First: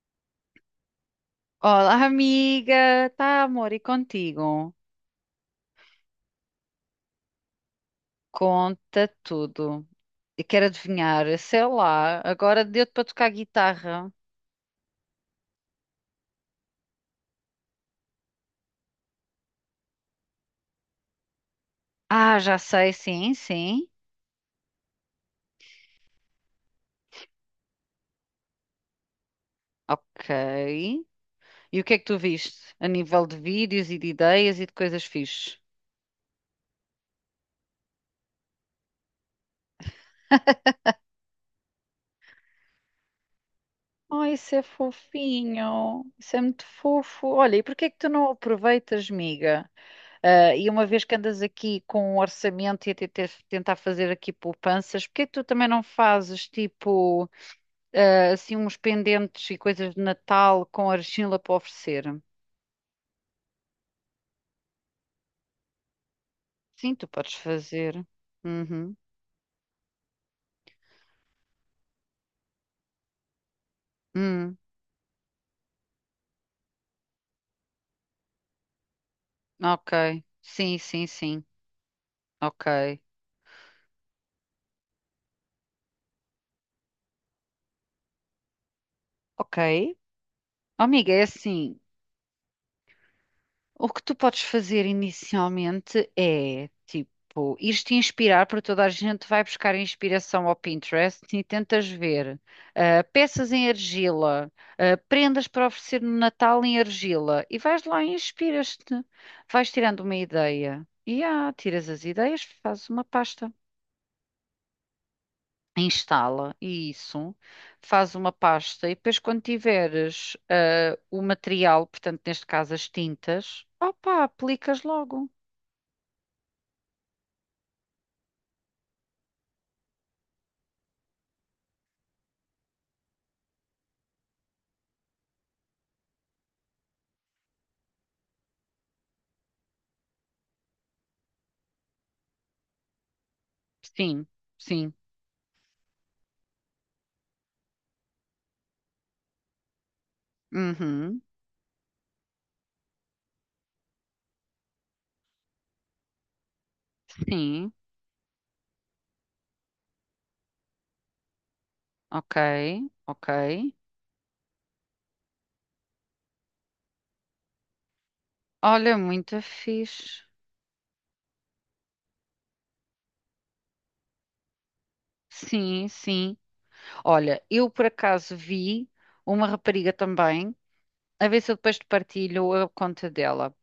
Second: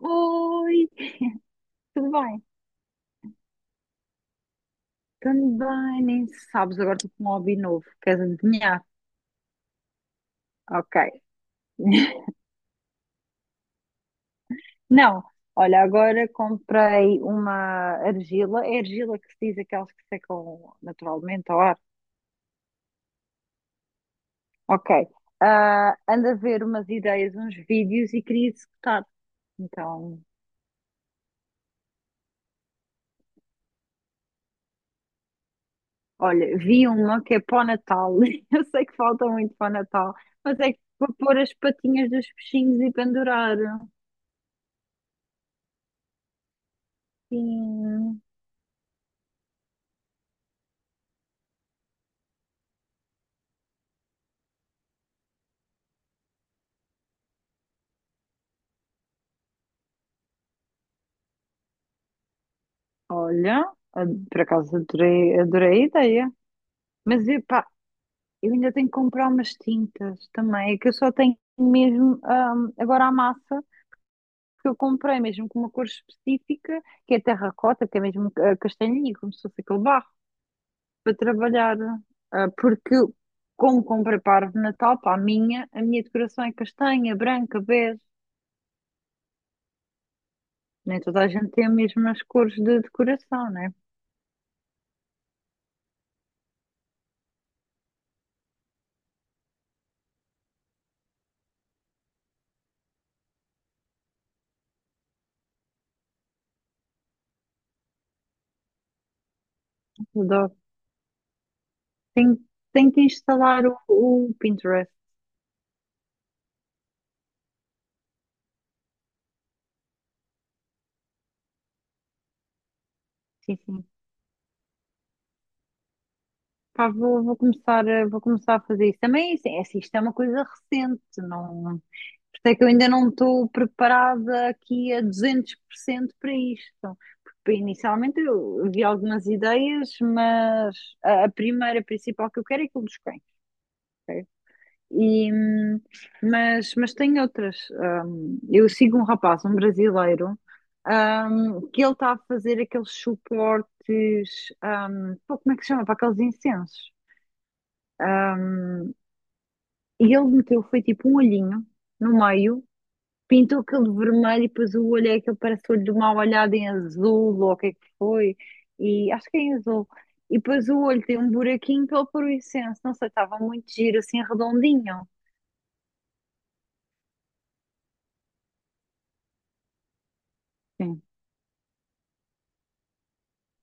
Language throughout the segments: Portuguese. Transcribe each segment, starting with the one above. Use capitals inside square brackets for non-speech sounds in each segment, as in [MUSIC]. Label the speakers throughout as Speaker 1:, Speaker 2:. Speaker 1: Oi,
Speaker 2: Olá,
Speaker 1: tudo bem?
Speaker 2: amiga. Tá, amor, e contigo?
Speaker 1: Tudo bem, nem sabes, agora estou com um hobby novo. Queres adivinhar?
Speaker 2: Conta tudo. E quero
Speaker 1: Ok.
Speaker 2: adivinhar, sei lá,
Speaker 1: [LAUGHS]
Speaker 2: agora deu-te para tocar guitarra.
Speaker 1: Não, olha, agora comprei uma argila. É argila que se diz aquelas que secam naturalmente ao ar.
Speaker 2: Ah, já sei, sim, sim.
Speaker 1: Ok. Ah, ando a ver umas ideias, uns vídeos e queria executar. Então,
Speaker 2: Ok. E o que é que tu viste? A nível de vídeos e de ideias e de coisas fixes?
Speaker 1: olha, vi uma que é para o Natal. [LAUGHS] Eu sei que falta muito para o Natal, mas é que vou pôr as patinhas dos peixinhos e pendurar.
Speaker 2: Oh, isso é fofinho. Isso é muito fofo. Olha, e porquê é que tu
Speaker 1: Sim.
Speaker 2: não aproveitas, amiga? Ah, e uma vez que andas aqui com um orçamento e a tentar fazer aqui poupanças, porquê é que tu também não fazes tipo, assim uns pendentes e coisas de Natal com argila para oferecer.
Speaker 1: Olha, por acaso adorei, adorei a ideia.
Speaker 2: Sim, tu
Speaker 1: Mas
Speaker 2: podes
Speaker 1: epá,
Speaker 2: fazer.
Speaker 1: eu ainda tenho que
Speaker 2: Uhum.
Speaker 1: comprar umas tintas também. É que eu só tenho mesmo agora a massa
Speaker 2: Hum,
Speaker 1: que eu comprei, mesmo com uma cor específica, que é terracota, que é mesmo castanhinho, como se fosse aquele barro,
Speaker 2: ok. Sim, sim,
Speaker 1: para
Speaker 2: sim.
Speaker 1: trabalhar. Ah, porque,
Speaker 2: Ok.
Speaker 1: como comprei parvo de Natal, para a minha decoração é castanha, branca, bege.
Speaker 2: Ok. Oh,
Speaker 1: Nem
Speaker 2: amiga,
Speaker 1: toda
Speaker 2: é
Speaker 1: a gente tem as
Speaker 2: assim.
Speaker 1: mesmas cores de decoração, né?
Speaker 2: O que tu podes fazer inicialmente é, tipo, ir-te inspirar, porque toda a gente vai buscar inspiração ao Pinterest e tentas ver peças em argila, prendas para oferecer no Natal em argila, e vais lá e inspiras-te. Vais tirando uma
Speaker 1: Adoro.
Speaker 2: ideia. E tiras as
Speaker 1: Tenho,
Speaker 2: ideias, fazes
Speaker 1: tenho que
Speaker 2: uma pasta.
Speaker 1: instalar o Pinterest.
Speaker 2: Instala e isso, faz uma pasta e depois quando tiveres o material, portanto neste caso as
Speaker 1: Sim,
Speaker 2: tintas,
Speaker 1: sim.
Speaker 2: opá, aplicas logo.
Speaker 1: Pá, vou começar, vou começar a fazer isso. Também, assim, é assim, isto é uma coisa recente, não. Por isso é que eu ainda não estou preparada aqui a 200% para isto. Então, porque inicialmente eu vi algumas ideias, mas a primeira, a principal que eu quero é aquilo dos cães, ok?
Speaker 2: Sim, sim.
Speaker 1: E, mas tem outras. Eu sigo um rapaz, um brasileiro,
Speaker 2: Uhum,
Speaker 1: que ele está a fazer aqueles suportes, pô, como é que se chama? Para aqueles incensos.
Speaker 2: sim.
Speaker 1: E ele meteu, foi tipo um olhinho no
Speaker 2: Ok,
Speaker 1: meio,
Speaker 2: ok.
Speaker 1: pintou aquele vermelho e depois o olho é aquele parece o olho de uma olhada em azul, ou o que é que foi,
Speaker 2: Olha,
Speaker 1: e acho que
Speaker 2: muito
Speaker 1: é em azul.
Speaker 2: fixe.
Speaker 1: E depois o olho tem um buraquinho pela fluorescência, não sei, estava muito giro, assim, redondinho.
Speaker 2: Sim, sim. Olha, eu por acaso vi uma rapariga também,
Speaker 1: Sim.
Speaker 2: a ver se eu depois te partilho a conta dela.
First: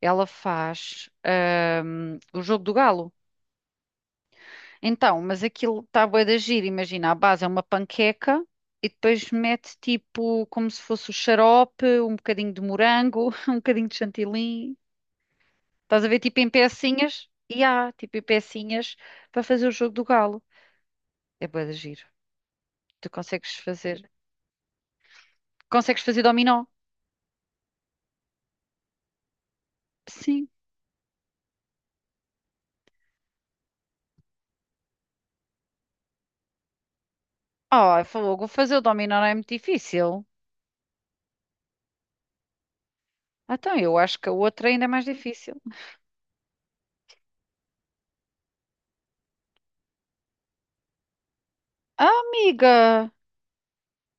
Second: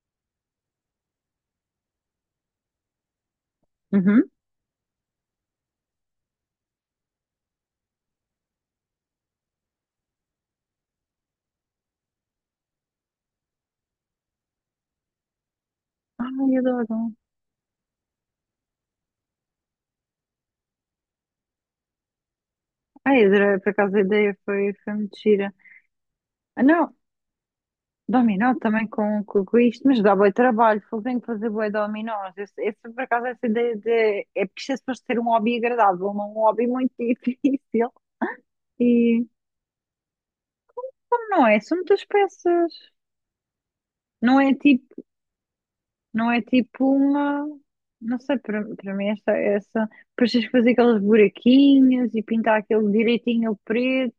Speaker 2: Ela faz o jogo do galo.
Speaker 1: Uhum.
Speaker 2: Então, mas aquilo está bué de giro. Imagina, a base é uma panqueca e depois mete tipo como se fosse o xarope, um bocadinho de morango, [LAUGHS] um bocadinho de chantilly. Estás a ver tipo em
Speaker 1: Ai, adoro.
Speaker 2: pecinhas? E há tipo em pecinhas para fazer o jogo do galo. É bué de giro. Tu
Speaker 1: Ai,
Speaker 2: consegues
Speaker 1: adorei, por acaso
Speaker 2: fazer.
Speaker 1: a ideia foi muito gira.
Speaker 2: Consegues fazer dominó?
Speaker 1: Ah, não, dominó também com isto, mas dá boi
Speaker 2: Sim.
Speaker 1: trabalho, fogo tenho que fazer boi dominós. Esse, por acaso, essa ideia de. É porque isto é suposto ser um hobby agradável, não um hobby muito [LAUGHS] difícil.
Speaker 2: Ah, falou, vou fazer o dominó
Speaker 1: E
Speaker 2: não é muito difícil.
Speaker 1: não é, são muitas peças.
Speaker 2: Então, eu acho que a
Speaker 1: Não é
Speaker 2: outra ainda é
Speaker 1: tipo,
Speaker 2: mais difícil.
Speaker 1: não é tipo uma. Não sei, para mim, essa. Depois tens que fazer aqueles
Speaker 2: Ah,
Speaker 1: buraquinhos e pintar aquele
Speaker 2: amiga!
Speaker 1: direitinho preto.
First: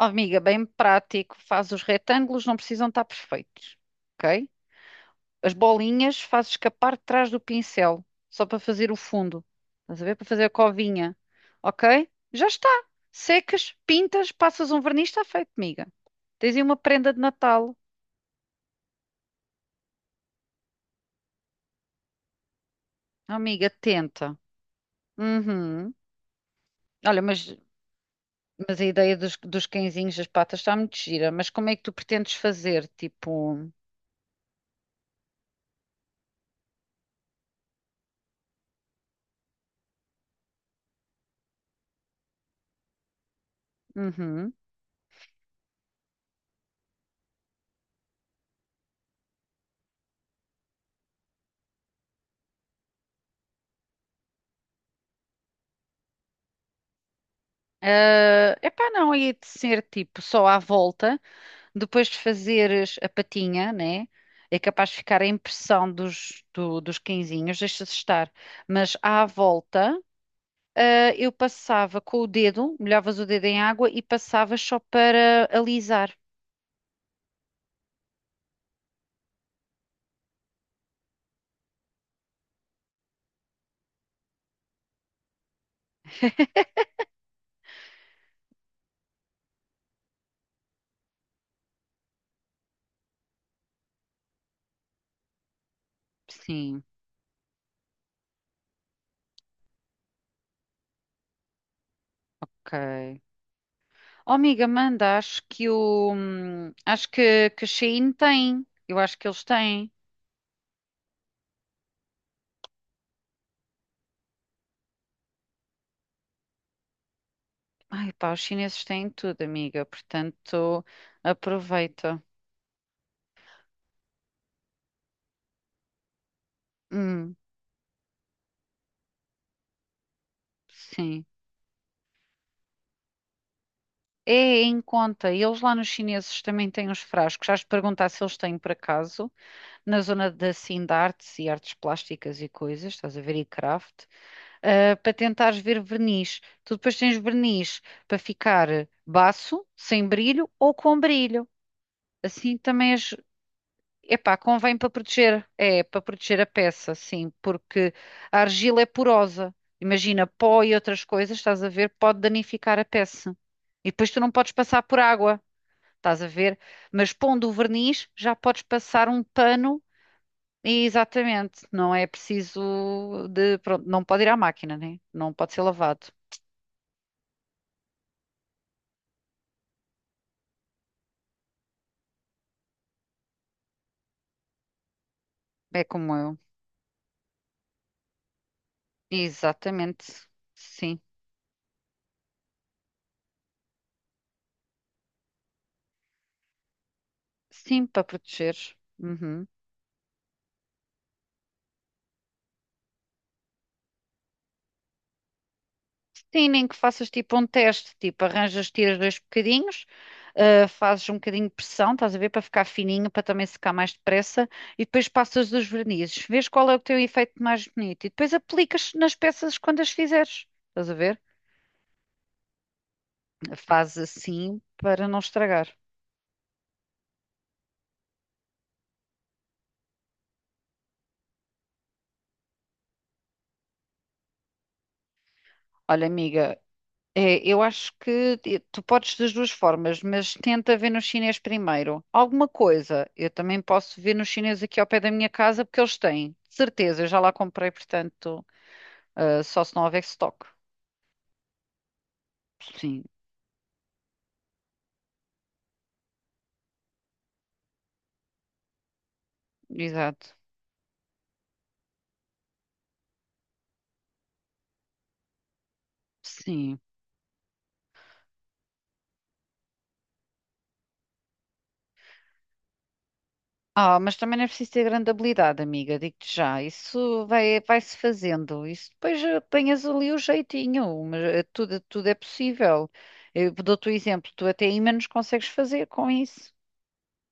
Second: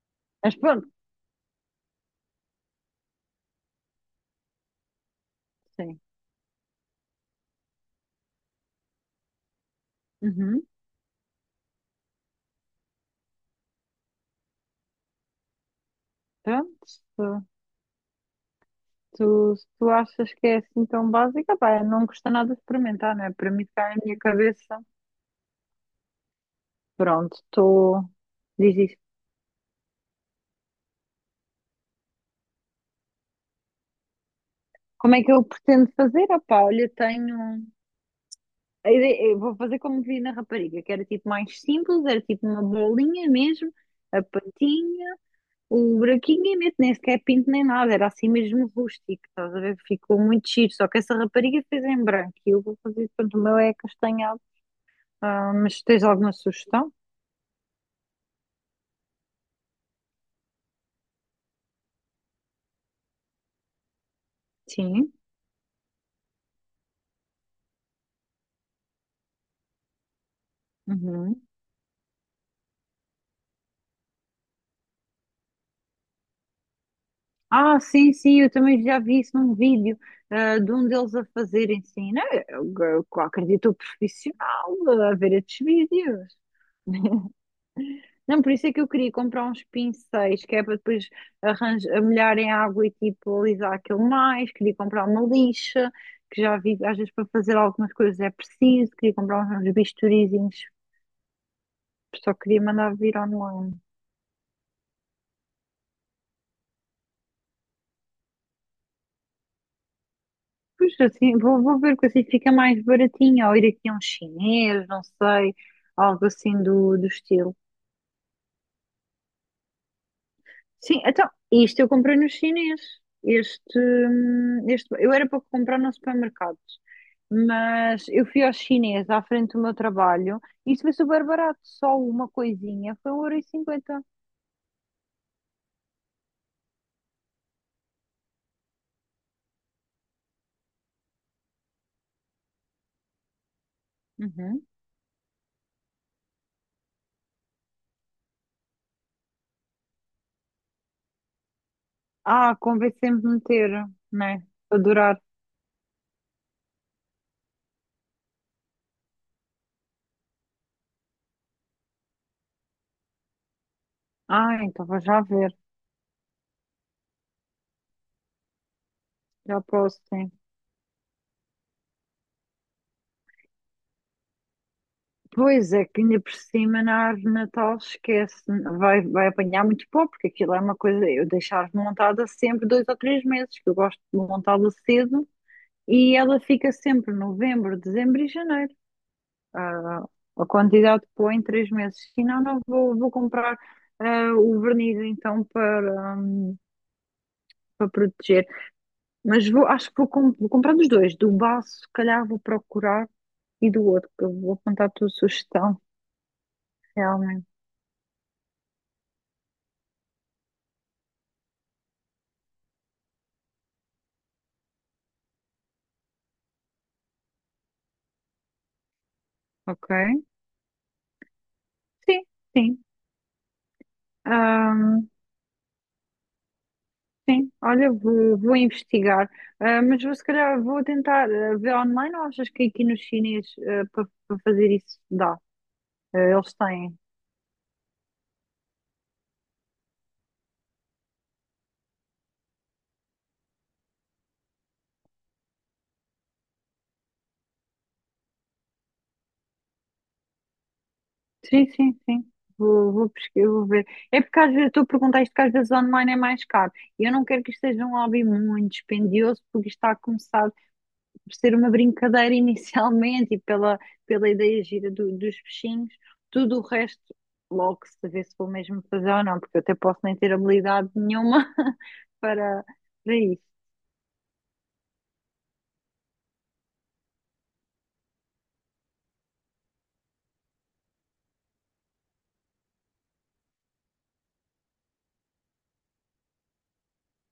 Speaker 2: Oh, amiga,
Speaker 1: Mas
Speaker 2: bem
Speaker 1: pronto,
Speaker 2: prático. Faz os retângulos, não precisam estar perfeitos. Ok? As
Speaker 1: sim.
Speaker 2: bolinhas faço escapar de trás do pincel, só para fazer o fundo. Estás a ver? Para fazer a
Speaker 1: Uhum.
Speaker 2: covinha. Ok? Já está. Secas, pintas, passas um verniz, está feito, amiga. Tens aí uma prenda de
Speaker 1: Pronto.
Speaker 2: Natal.
Speaker 1: Se tu achas que é assim tão básica, pá, não custa nada experimentar, não
Speaker 2: Oh,
Speaker 1: é? Para mim
Speaker 2: amiga,
Speaker 1: está na minha
Speaker 2: tenta.
Speaker 1: cabeça.
Speaker 2: Uhum. Olha,
Speaker 1: Pronto, estou. Diz
Speaker 2: mas a
Speaker 1: isso.
Speaker 2: ideia dos, dos cãezinhos das patas está muito gira. Mas como é que tu pretendes fazer? Tipo.
Speaker 1: Como é que eu pretendo fazer? Ah, pá, olha, tenho. Eu vou fazer como vi na rapariga, que era tipo mais simples, era tipo uma bolinha mesmo, a
Speaker 2: Uhum.
Speaker 1: patinha, o buraquinho e meto, nem sequer pinto nem nada, era assim mesmo rústico, estás a ver? Ficou muito giro, só que essa rapariga fez em branco e eu vou fazer, pronto, o meu é castanhado. Ah, mas tens alguma sugestão?
Speaker 2: Ah, epá, não, ia de ser tipo só à volta. Depois de fazeres a patinha, né? É capaz de
Speaker 1: Sim.
Speaker 2: ficar a impressão dos, dos quinzinhos, deixa-se estar. Mas à volta, eu
Speaker 1: Uhum.
Speaker 2: passava com o dedo, molhavas o dedo em água e passavas só para alisar.
Speaker 1: Ah, sim, sim, eu também já vi isso num vídeo, de um deles a fazerem sim né? Eu acredito o profissional a ver estes vídeos. Não, por isso é que eu queria comprar uns pincéis, que é para depois arranjar, molhar em água e tipo alisar aquilo mais. Queria comprar uma lixa, que já vi,
Speaker 2: Sim,
Speaker 1: às vezes para fazer algumas coisas é preciso. Queria comprar uns bisturizinhos, só queria mandar vir
Speaker 2: ok.
Speaker 1: online.
Speaker 2: Oh, amiga, manda, acho que o. Acho que a Shein tem. Eu acho que eles têm.
Speaker 1: Pois assim, vou ver que assim fica mais baratinho, ou ir aqui a um chinês, não sei, algo assim do estilo.
Speaker 2: Ai, pá, os chineses têm tudo, amiga. Portanto,
Speaker 1: Sim, então, isto eu comprei
Speaker 2: aproveita.
Speaker 1: no chinês. Este, eu era para comprar no supermercado,
Speaker 2: Hum,
Speaker 1: mas eu fui ao chinês à frente do meu trabalho e isso foi
Speaker 2: sim.
Speaker 1: super barato, só uma coisinha, foi um 1,50€.
Speaker 2: É em conta. E eles lá nos chineses também têm uns frascos. Já te perguntar se eles têm por acaso, na zona da assim, de artes e artes plásticas e coisas, estás a ver, e craft,
Speaker 1: Uhum.
Speaker 2: para tentares ver verniz. Tu depois tens verniz para ficar baço, sem brilho ou com brilho.
Speaker 1: Ah,
Speaker 2: Assim também
Speaker 1: convém
Speaker 2: és.
Speaker 1: sempre meter,
Speaker 2: Epá,
Speaker 1: né?
Speaker 2: convém
Speaker 1: Para
Speaker 2: para
Speaker 1: durar.
Speaker 2: proteger, é, para proteger a peça, sim, porque a argila é porosa. Imagina, pó e outras coisas, estás a ver, pode danificar a peça. E depois tu não podes
Speaker 1: Ah,
Speaker 2: passar
Speaker 1: então
Speaker 2: por
Speaker 1: vou já
Speaker 2: água,
Speaker 1: ver,
Speaker 2: estás a ver? Mas pondo o verniz, já podes passar um
Speaker 1: já
Speaker 2: pano
Speaker 1: posso, sim.
Speaker 2: e exatamente, não é preciso de, pronto, não pode ir à máquina, né? Não pode ser
Speaker 1: Pois é, que
Speaker 2: lavado.
Speaker 1: ainda por cima na árvore de Natal esquece, vai apanhar muito pó, porque aquilo é uma coisa, eu deixo a árvore montada sempre 2 ou 3 meses, que eu gosto de montá-la cedo,
Speaker 2: É como
Speaker 1: e
Speaker 2: eu.
Speaker 1: ela fica sempre novembro, dezembro e janeiro.
Speaker 2: Exatamente.
Speaker 1: Ah, a
Speaker 2: Sim.
Speaker 1: quantidade de pó em 3 meses. Se não, não vou comprar o verniz então para,
Speaker 2: Sim,
Speaker 1: para
Speaker 2: para
Speaker 1: proteger.
Speaker 2: proteger. Uhum.
Speaker 1: Mas vou, acho que vou, vou comprar dos dois, do baço, se calhar vou procurar, e do outro, que eu vou apontar a tua sugestão,
Speaker 2: Sim, nem que faças tipo um
Speaker 1: realmente,
Speaker 2: teste, tipo, arranjas, tiras dois bocadinhos, fazes um bocadinho de pressão, estás a ver, para ficar fininho, para também secar mais depressa, e depois passas os vernizes, vês qual é o teu efeito mais bonito, e depois aplicas nas peças quando
Speaker 1: ok?
Speaker 2: as fizeres, estás a ver?
Speaker 1: Sim, sim.
Speaker 2: Faz assim para
Speaker 1: Ahm,
Speaker 2: não estragar.
Speaker 1: sim, olha, vou investigar. Ah, mas vou, se calhar vou tentar ver online ou achas que aqui no chinês para fazer isso dá?
Speaker 2: Olha,
Speaker 1: Ah, eles
Speaker 2: amiga,
Speaker 1: têm.
Speaker 2: é, eu acho que tu podes das duas formas, mas tenta ver no chinês primeiro. Alguma coisa, eu também posso ver no chinês aqui ao pé da minha casa, porque eles têm, de certeza, eu já lá comprei, portanto, só se não houver estoque.
Speaker 1: Sim, sim, sim. Vou,
Speaker 2: Sim,
Speaker 1: vou pesquisar, vou ver. É porque às vezes tu perguntaste que às vezes online é mais caro. E eu não quero que isto seja um hobby muito dispendioso, porque isto está a
Speaker 2: exato.
Speaker 1: começar por ser uma brincadeira [LAUGHS] inicialmente e pela ideia gira dos peixinhos, tudo o
Speaker 2: Sim.
Speaker 1: resto logo se vê se vou mesmo fazer ou não, porque eu até posso nem ter habilidade nenhuma [LAUGHS] para, para isso.
Speaker 2: Ah, mas também não é preciso ter grande habilidade, amiga, digo-te já. Isso vai, vai-se fazendo. Isso depois apanhas ali o jeitinho, mas tudo, tudo é possível. Eu dou-te o exemplo, tu até ímãs consegues fazer com isso.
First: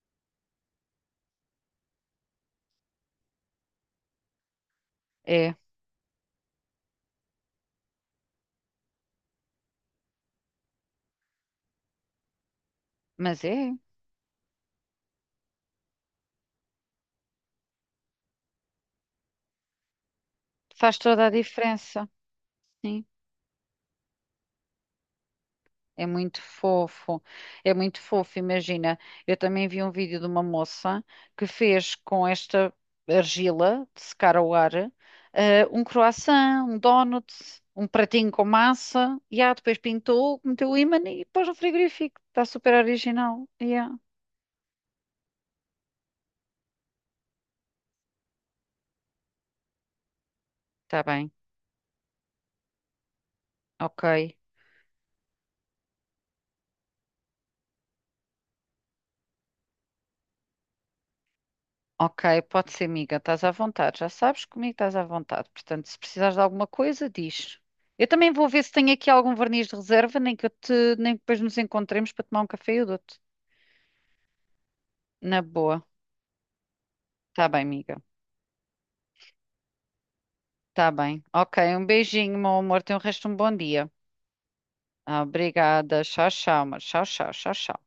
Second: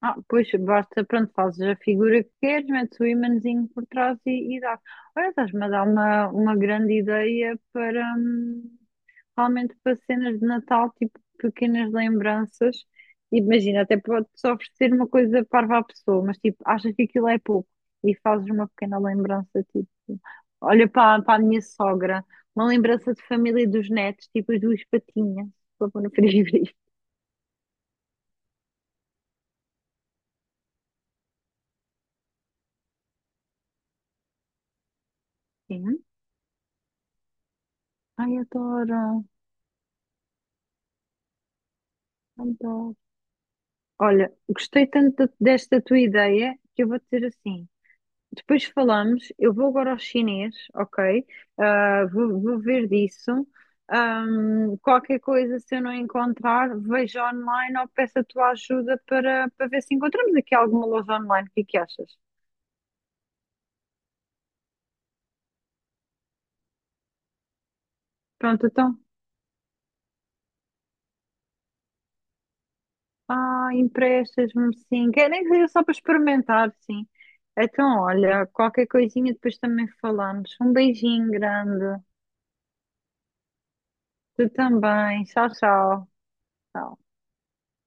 Speaker 1: Ah, pois basta, pronto, fazes a figura que queres, metes o imãzinho por trás e dá. Olha,
Speaker 2: É,
Speaker 1: estás-me a dar uma grande ideia para, realmente para cenas de Natal, tipo pequenas lembranças.
Speaker 2: mas é.
Speaker 1: Imagina, até pode-se oferecer uma coisa parva à pessoa, mas tipo, achas que aquilo é pouco e fazes uma pequena lembrança, tipo, olha
Speaker 2: Faz
Speaker 1: para,
Speaker 2: toda a
Speaker 1: para a minha
Speaker 2: diferença,
Speaker 1: sogra, uma
Speaker 2: sim.
Speaker 1: lembrança de família e dos netos, tipo as duas patinhas, para pôr
Speaker 2: É
Speaker 1: no
Speaker 2: muito
Speaker 1: frigorífico.
Speaker 2: fofo, é muito fofo. Imagina, eu também vi um vídeo de uma moça que fez com esta argila de secar ao ar, um
Speaker 1: Sim. [LAUGHS]
Speaker 2: croissant, um donut, um pratinho
Speaker 1: Ai,
Speaker 2: com massa,
Speaker 1: adoro,
Speaker 2: e depois pintou, meteu o ímã e pôs no frigorífico. Está super
Speaker 1: adoro.
Speaker 2: original. Yeah.
Speaker 1: Olha, gostei tanto desta tua ideia que eu vou dizer assim. Depois falamos. Eu vou agora ao chinês,
Speaker 2: Está
Speaker 1: ok?
Speaker 2: bem,
Speaker 1: Ah, vou ver disso.
Speaker 2: ok.
Speaker 1: Qualquer coisa, se eu não encontrar, vejo online ou peço a tua ajuda para ver se encontramos aqui alguma loja online. O que é que achas?
Speaker 2: Ok, pode ser, amiga, estás à vontade. Já sabes que comigo estás à vontade. Portanto, se precisares de alguma coisa, diz. Eu também vou ver
Speaker 1: Pronto,
Speaker 2: se tenho
Speaker 1: então.
Speaker 2: aqui algum verniz de reserva, nem que eu te, nem que depois nos encontremos para tomar um café e eu dou-te.
Speaker 1: Ah, emprestas-me sim. Quer
Speaker 2: Na
Speaker 1: nem que seja
Speaker 2: boa.
Speaker 1: só para experimentar, sim.
Speaker 2: Tá bem,
Speaker 1: Então,
Speaker 2: amiga.
Speaker 1: olha, qualquer coisinha depois também falamos. Um
Speaker 2: Tá bem.
Speaker 1: beijinho
Speaker 2: Ok, um
Speaker 1: grande.
Speaker 2: beijinho, meu amor. Tenha o resto de um bom dia.
Speaker 1: Tu
Speaker 2: Ah,
Speaker 1: também. Tchau,
Speaker 2: obrigada.
Speaker 1: tchau.
Speaker 2: Tchau, tchau, amor.
Speaker 1: Tchau.
Speaker 2: Tchau, tchau, tchau, tchau.